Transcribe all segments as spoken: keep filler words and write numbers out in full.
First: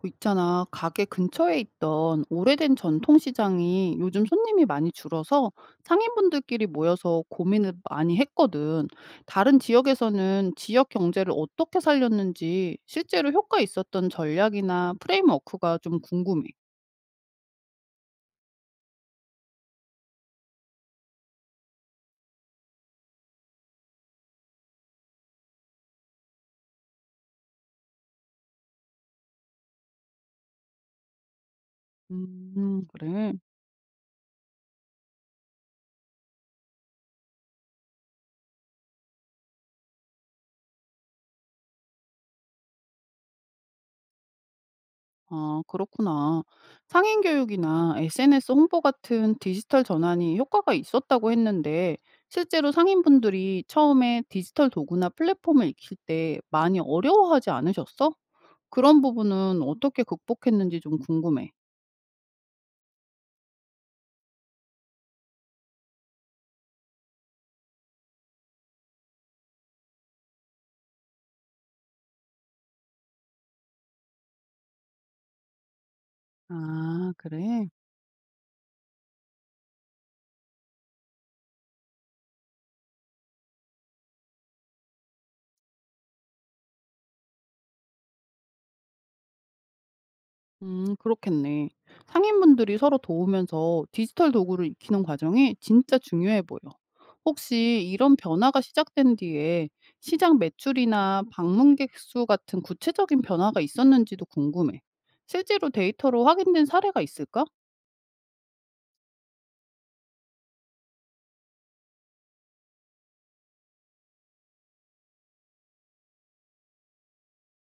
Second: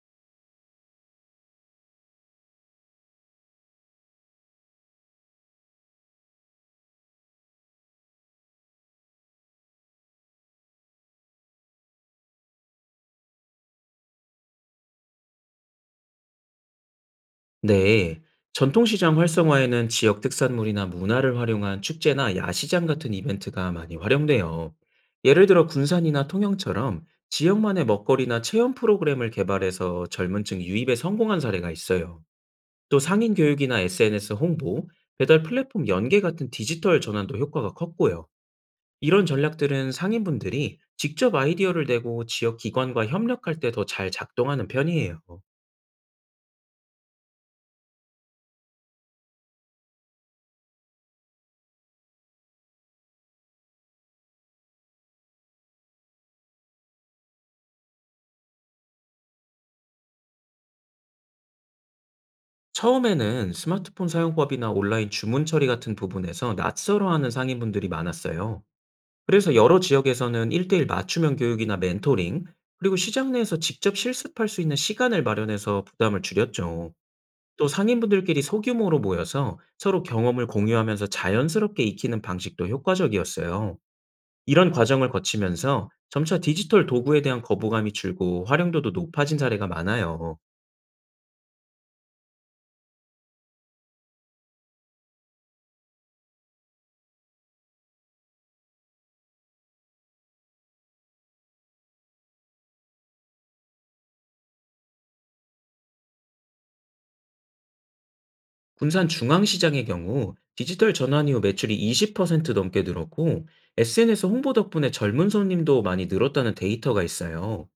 뭐 있잖아, 가게 근처에 있던 오래된 전통시장이 요즘 손님이 많이 줄어서 상인분들끼리 모여서 고민을 많이 했거든. 다른 지역에서는 지역 경제를 어떻게 살렸는지 실제로 효과 있었던 전략이나 프레임워크가 좀 궁금해. 네, 전통시장 활성화에는 지역 특산물이나 문화를 활용한 축제나 야시장 같은 이벤트가 많이 활용돼요. 예를 들어 군산이나 통영처럼 지역만의 먹거리나 체험 프로그램을 개발해서 젊은 층 유입에 성공한 사례가 있어요. 음, 또 그래. 상인 교육이나 에스엔에스 홍보, 배달 플랫폼 연계 같은 디지털 전환도 효과가 컸고요. 이런 전략들은 상인분들이 직접 아이디어를 내고 지역 기관과 협력할 때 더 잘 작동하는 편이에요. 아, 그렇구나. 상인 교육이나 에스엔에스 홍보 같은 디지털 전환이 효과가 있었다고 했는데, 실제로 상인분들이 처음에 디지털 도구나 플랫폼을 익힐 때 많이 어려워하지 않으셨어? 그런 부분은 어떻게 극복했는지 좀 궁금해. 처음에는 스마트폰 사용법이나 온라인 주문 처리 같은 부분에서 낯설어하는 상인분들이 많았어요. 그래서 여러 지역에서는 일 대일 맞춤형 교육이나 멘토링, 그리고 시장 내에서 직접 실습할 수 있는 시간을 마련해서 부담을 줄였죠. 아, 또 그래? 상인분들끼리 소규모로 모여서 서로 경험을 공유하면서 자연스럽게 익히는 방식도 효과적이었어요. 이런 과정을 거치면서 점차 디지털 도구에 대한 거부감이 줄고 활용도도 높아진 사례가 많아요. 음 그렇겠네. 상인분들이 서로 도우면서 디지털 도구를 익히는 과정이 진짜 중요해 보여. 혹시 이런 변화가 시작된 뒤에 시장 매출이나 방문객 수 같은 구체적인 변화가 있었는지도 궁금해. 실제로 데이터로 확인된 사례가 있을까? 군산 중앙시장의 경우 디지털 전환 이후 매출이 이십 퍼센트 넘게 늘었고, 에스엔에스 홍보 덕분에 젊은 손님도 많이 늘었다는 데이터가 있어요.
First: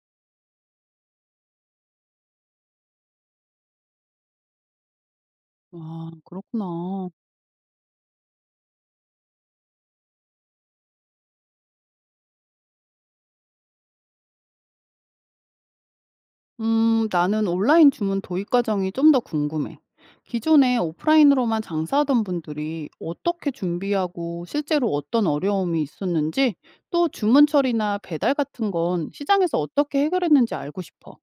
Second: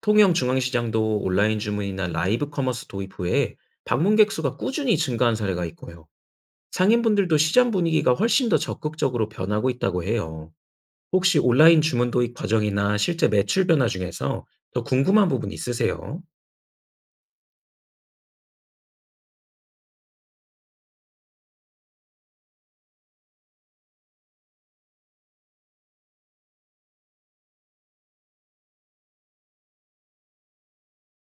통영 중앙시장도 온라인 주문이나 라이브 커머스 도입 후에 방문객 수가 꾸준히 증가한 사례가 있고요. 아, 그렇구나. 상인분들도 시장 분위기가 훨씬 더 적극적으로 변하고 있다고 해요. 혹시 온라인 주문 도입 과정이나 실제 매출 변화 중에서 더 궁금한 부분 있으세요? 음, 나는 온라인 주문 도입 과정이 좀 더 궁금해. 기존에 오프라인으로만 장사하던 분들이 어떻게 준비하고 실제로 어떤 어려움이 있었는지, 또 주문 처리나 배달 같은 건 시장에서 어떻게 해결했는지 알고 싶어.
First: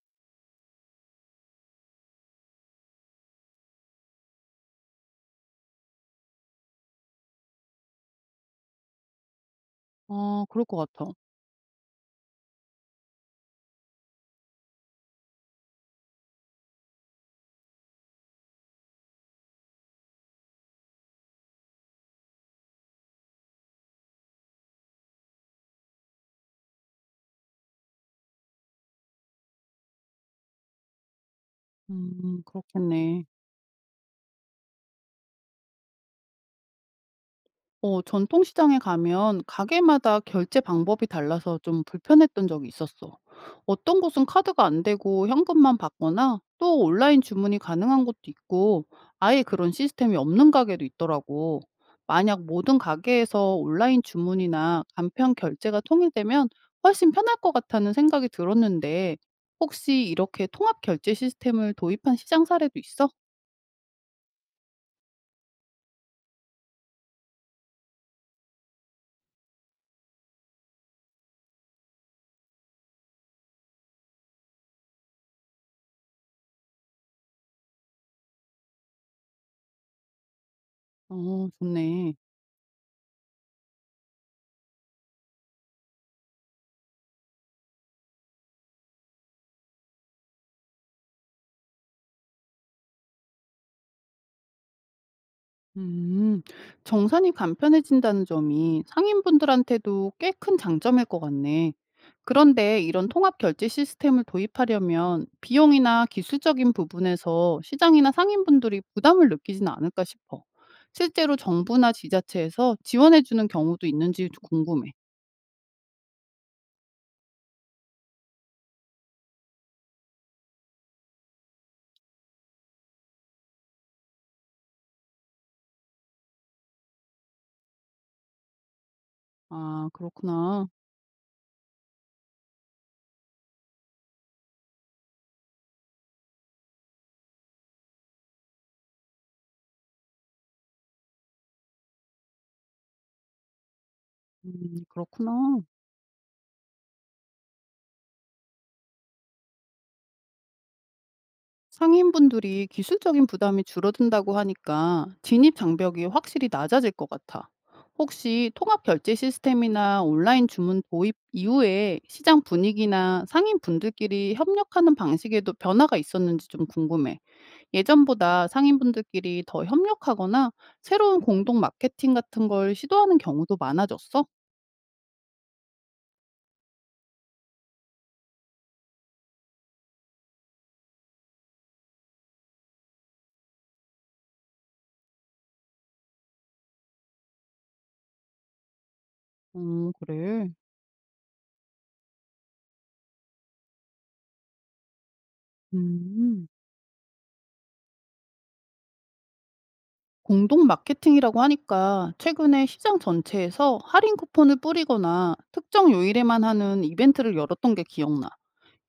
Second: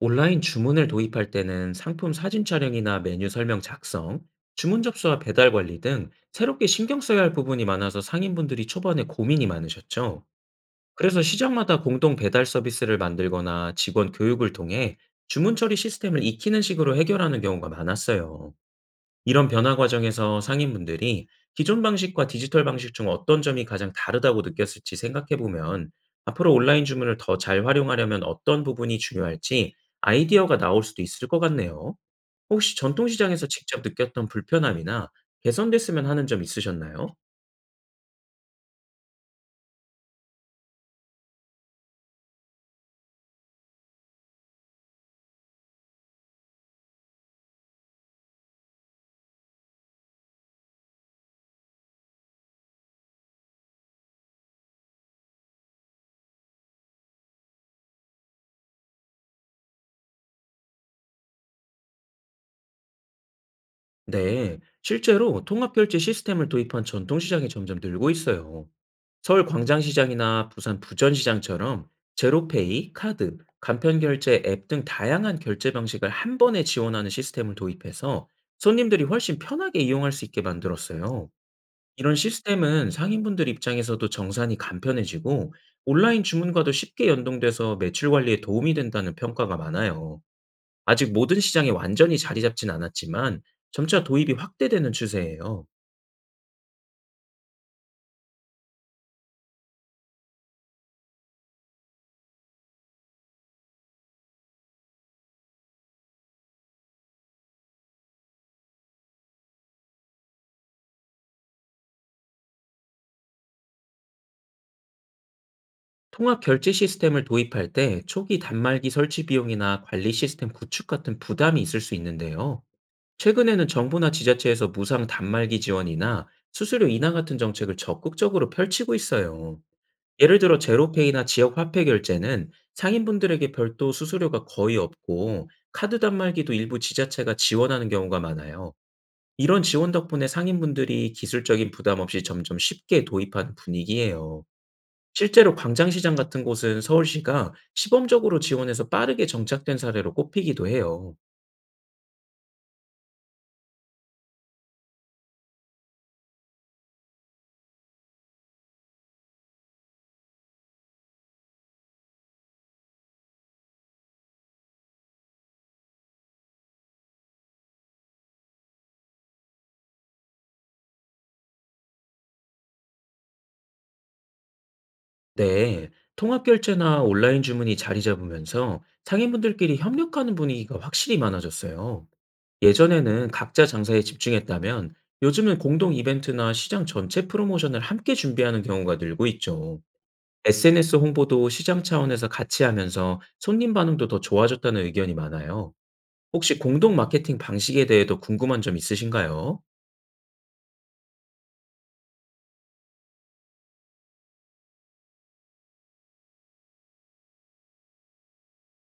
온라인 주문을 도입할 때는 상품 사진 촬영이나 메뉴 설명 작성, 주문 접수와 배달 관리 등 새롭게 신경 써야 할 부분이 많아서 상인분들이 초반에 고민이 많으셨죠. 아, 그럴 것 같아. 그래서 시장마다 공동 배달 서비스를 만들거나 직원 교육을 통해 주문 처리 시스템을 익히는 식으로 해결하는 경우가 많았어요. 이런 변화 과정에서 상인분들이 기존 방식과 디지털 방식 중 어떤 점이 가장 다르다고 느꼈을지 생각해 보면, 앞으로 온라인 주문을 더 잘 활용하려면 어떤 부분이 중요할지 아이디어가 나올 수도 있을 것 같네요. 음, 혹시 그렇겠네. 전통시장에서 직접 느꼈던 불편함이나 개선됐으면 하는 점 있으셨나요? 어, 전통시장에 가면 가게마다 결제 방법이 달라서 좀 불편했던 적이 있었어. 어떤 곳은 카드가 안 되고 현금만 받거나 또 온라인 주문이 가능한 곳도 있고 아예 그런 시스템이 없는 가게도 있더라고. 만약 모든 가게에서 온라인 주문이나 간편 결제가 통일되면 훨씬 편할 것 같다는 생각이 들었는데 혹시 이렇게 통합 결제 시스템을 도입한 시장 사례도 있어? 네, 실제로 통합결제 시스템을 도입한 전통시장이 점점 늘고 있어요. 서울 광장시장이나 부산 부전시장처럼 제로페이, 카드, 간편결제 앱 등 다양한 결제 방식을 한 번에 지원하는 시스템을 도입해서 손님들이 훨씬 편하게 이용할 수 있게 만들었어요. 어, 좋네. 이런 시스템은 상인분들 입장에서도 정산이 간편해지고 온라인 주문과도 쉽게 연동돼서 매출 관리에 도움이 된다는 평가가 많아요. 아직 모든 시장에 완전히 자리 잡진 않았지만 점차 도입이 확대되는 추세예요. 음, 정산이 간편해진다는 점이 상인분들한테도 꽤 큰 장점일 것 같네. 그런데 이런 통합 결제 시스템을 도입하려면 비용이나 기술적인 부분에서 시장이나 상인분들이 부담을 느끼지는 않을까 싶어. 실제로 정부나 지자체에서 지원해주는 경우도 있는지 궁금해. 통합 결제 시스템을 도입할 때 초기 단말기 설치 비용이나 관리 시스템 구축 같은 부담이 있을 수 있는데요. 최근에는 정부나 지자체에서 무상 단말기 지원이나 수수료 인하 같은 정책을 적극적으로 펼치고 있어요. 아, 예를 들어 그렇구나. 제로페이나 지역 화폐 결제는 상인분들에게 별도 수수료가 거의 없고, 카드 단말기도 일부 지자체가 지원하는 경우가 많아요. 이런 지원 덕분에 상인분들이 기술적인 부담 없이 점점 쉽게 도입하는 분위기예요. 음, 실제로 그렇구나. 광장시장 같은 곳은 서울시가 시범적으로 지원해서 빠르게 정착된 사례로 꼽히기도 해요. 상인분들이 기술적인 부담이 줄어든다고 하니까 진입 장벽이 확실히 낮아질 것 같아. 혹시 통합 결제 시스템이나 온라인 주문 도입 이후에 시장 분위기나 상인분들끼리 협력하는 방식에도 변화가 있었는지 좀 궁금해. 예전보다 상인분들끼리 더 협력하거나 새로운 공동 마케팅 같은 걸 시도하는 경우도 많아졌어? 네, 통합결제나 온라인 주문이 자리 잡으면서 상인분들끼리 협력하는 분위기가 확실히 많아졌어요. 예전에는 각자 장사에 집중했다면, 요즘은 공동 이벤트나 시장 전체 프로모션을 함께 준비하는 경우가 늘고 있죠. 음, 그래. 에스엔에스 홍보도 시장 차원에서 같이 하면서 손님 반응도 더 좋아졌다는 의견이 많아요. 음. 혹시 공동 마케팅 방식에 대해 더 궁금한 점 있으신가요? 공동 마케팅이라고 하니까 최근에 시장 전체에서 할인 쿠폰을 뿌리거나 특정 요일에만 하는 이벤트를 열었던 게 기억나.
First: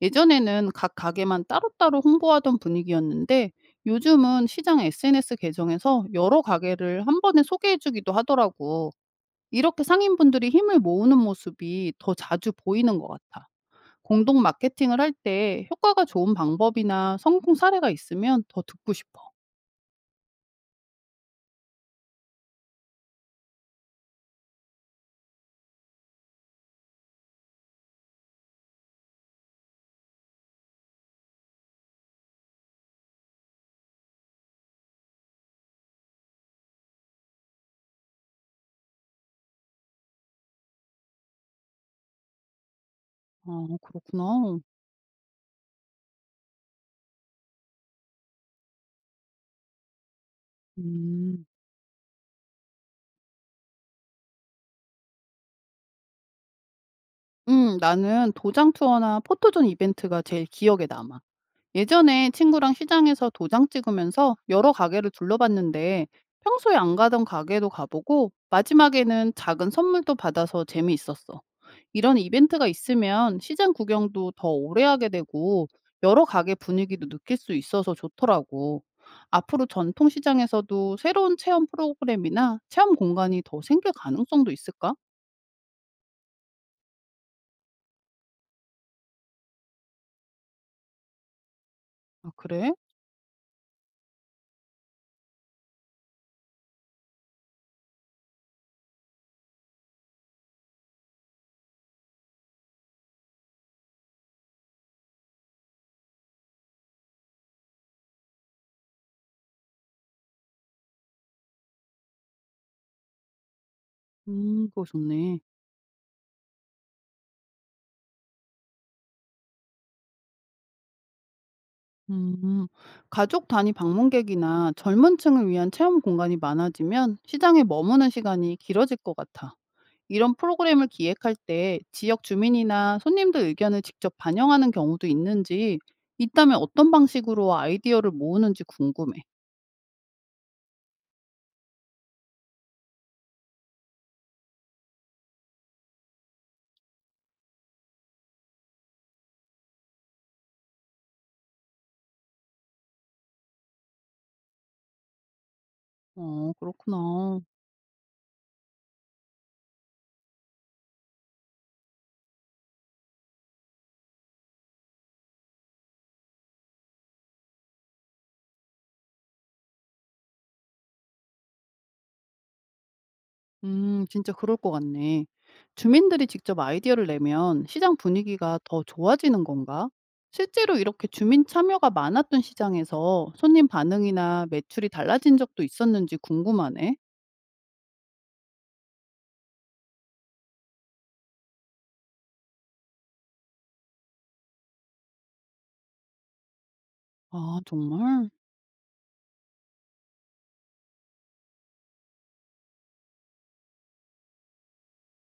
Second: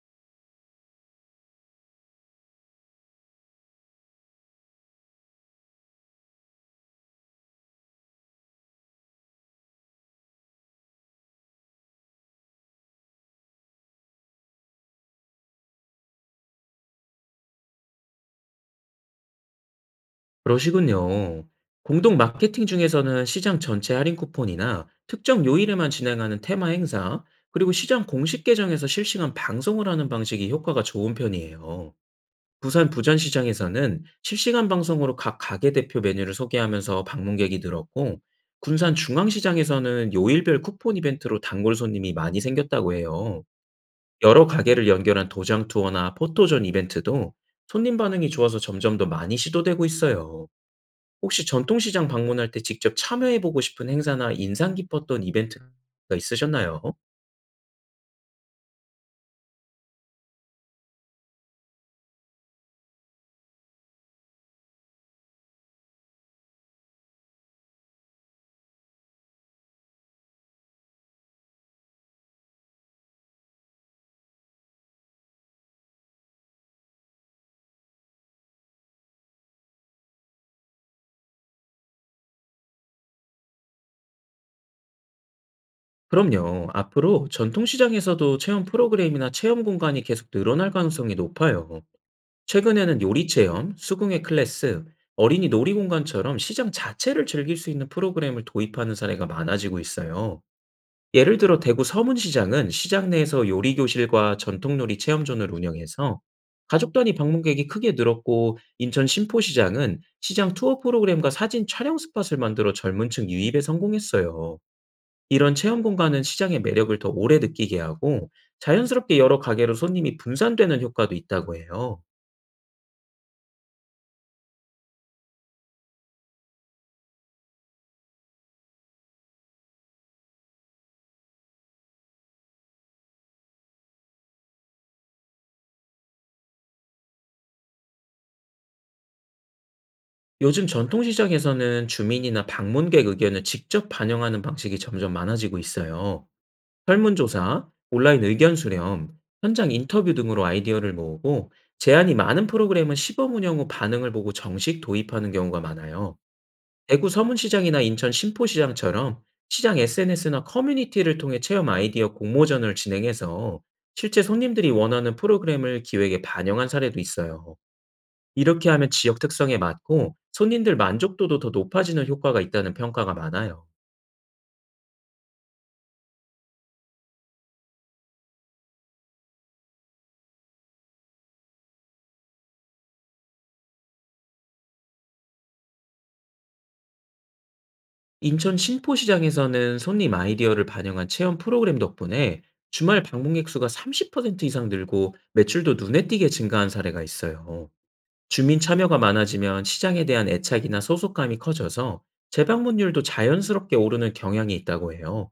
예전에는 각 가게만 따로따로 홍보하던 분위기였는데 요즘은 시장 에스엔에스 계정에서 여러 가게를 한 번에 소개해주기도 하더라고. 이렇게 상인분들이 힘을 모으는 모습이 더 자주 보이는 것 같아. 공동 마케팅을 할 때 효과가 좋은 방법이나 성공 사례가 있으면 더 듣고 싶어. 그러시군요. 공동 마케팅 중에서는 시장 전체 할인 쿠폰이나 특정 요일에만 진행하는 테마 행사, 그리고 시장 공식 계정에서 실시간 방송을 하는 방식이 효과가 좋은 편이에요. 부산 부전시장에서는 실시간 방송으로 각 가게 대표 메뉴를 소개하면서 방문객이 늘었고, 군산 중앙시장에서는 요일별 쿠폰 이벤트로 단골 손님이 많이 생겼다고 해요. 아, 여러 그렇구나. 가게를 연결한 도장 투어나 포토존 이벤트도 손님 반응이 좋아서 점점 더 많이 시도되고 있어요. 음. 혹시 전통시장 방문할 때 직접 참여해 보고 싶은 행사나 인상 깊었던 이벤트가 있으셨나요? 음, 나는 도장 투어나 포토존 이벤트가 제일 기억에 남아. 예전에 친구랑 시장에서 도장 찍으면서 여러 가게를 둘러봤는데 평소에 안 가던 가게도 가보고 마지막에는 작은 선물도 받아서 재미있었어. 이런 이벤트가 있으면 시장 구경도 더 오래 하게 되고 여러 가게 분위기도 느낄 수 있어서 좋더라고. 앞으로 전통시장에서도 새로운 체험 프로그램이나 체험 공간이 더 생길 가능성도 있을까? 그럼요. 앞으로 전통시장에서도 체험 프로그램이나 체험 공간이 계속 늘어날 가능성이 높아요. 아, 그래? 최근에는 요리 체험, 수궁의 클래스, 어린이 놀이공간처럼 시장 자체를 즐길 수 있는 프로그램을 도입하는 사례가 많아지고 있어요. 예를 들어 대구 서문시장은 시장 내에서 요리 교실과 전통놀이 체험존을 운영해서 가족 단위 방문객이 크게 늘었고, 인천 신포시장은 시장 투어 프로그램과 사진 촬영 스팟을 만들어 젊은 층 유입에 성공했어요. 음, 그거 좋네. 이런 체험 공간은 시장의 매력을 더 오래 느끼게 하고, 자연스럽게 여러 가게로 손님이 분산되는 효과도 있다고 해요. 음, 가족 단위 방문객이나 젊은 층을 위한 체험 공간이 많아지면 시장에 머무는 시간이 길어질 것 같아. 이런 프로그램을 기획할 때 지역 주민이나 손님들 의견을 직접 반영하는 경우도 있는지, 있다면 어떤 방식으로 아이디어를 모으는지 궁금해. 요즘 전통시장에서는 주민이나 방문객 의견을 직접 반영하는 방식이 점점 많아지고 있어요. 설문조사, 온라인 의견 수렴, 현장 인터뷰 등으로 아이디어를 모으고, 제안이 많은 프로그램은 시범 운영 후 반응을 보고 정식 도입하는 경우가 많아요. 어, 대구 그렇구나. 서문시장이나 인천 신포시장처럼 시장 에스엔에스나 커뮤니티를 통해 체험 아이디어 공모전을 진행해서 실제 손님들이 원하는 프로그램을 기획에 반영한 사례도 있어요. 이렇게 하면 지역 특성에 맞고 손님들 만족도도 더 높아지는 효과가 있다는 평가가 많아요. 음, 진짜 그럴 것 같네. 주민들이 직접 아이디어를 내면 시장 분위기가 더 좋아지는 건가? 실제로 이렇게 주민 참여가 많았던 시장에서 손님 반응이나 매출이 달라진 적도 있었는지 궁금하네. 인천 신포시장에서는 손님 아이디어를 반영한 체험 프로그램 덕분에 주말 방문객 수가 삼십 퍼센트 이상 늘고 매출도 눈에 띄게 증가한 사례가 아, 있어요. 정말? 주민 참여가 많아지면 시장에 대한 애착이나 소속감이 커져서 재방문율도 자연스럽게 오르는 경향이 있다고 해요.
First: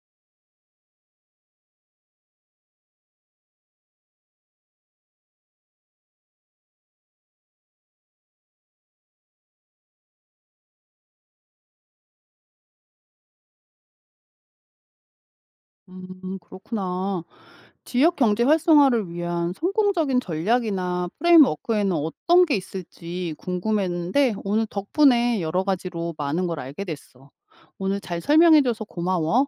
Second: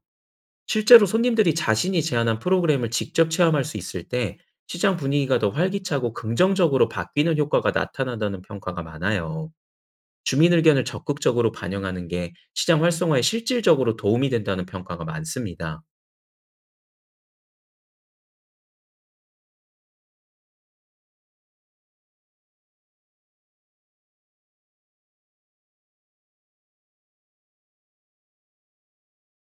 실제로 손님들이 자신이 제안한 프로그램을 직접 체험할 수 있을 때 시장 분위기가 더 활기차고 긍정적으로 바뀌는 효과가 나타난다는 평가가 많아요. 주민 의견을 적극적으로 반영하는 게 시장 활성화에 실질적으로 도움이 된다는 평가가 많습니다. 음, 그렇구나. 지역 경제 활성화를 위한 성공적인 전략이나 프레임워크에는 어떤 게 있을지 궁금했는데 오늘 덕분에 여러 가지로 많은 걸 알게 됐어. 오늘 잘 설명해줘서 고마워.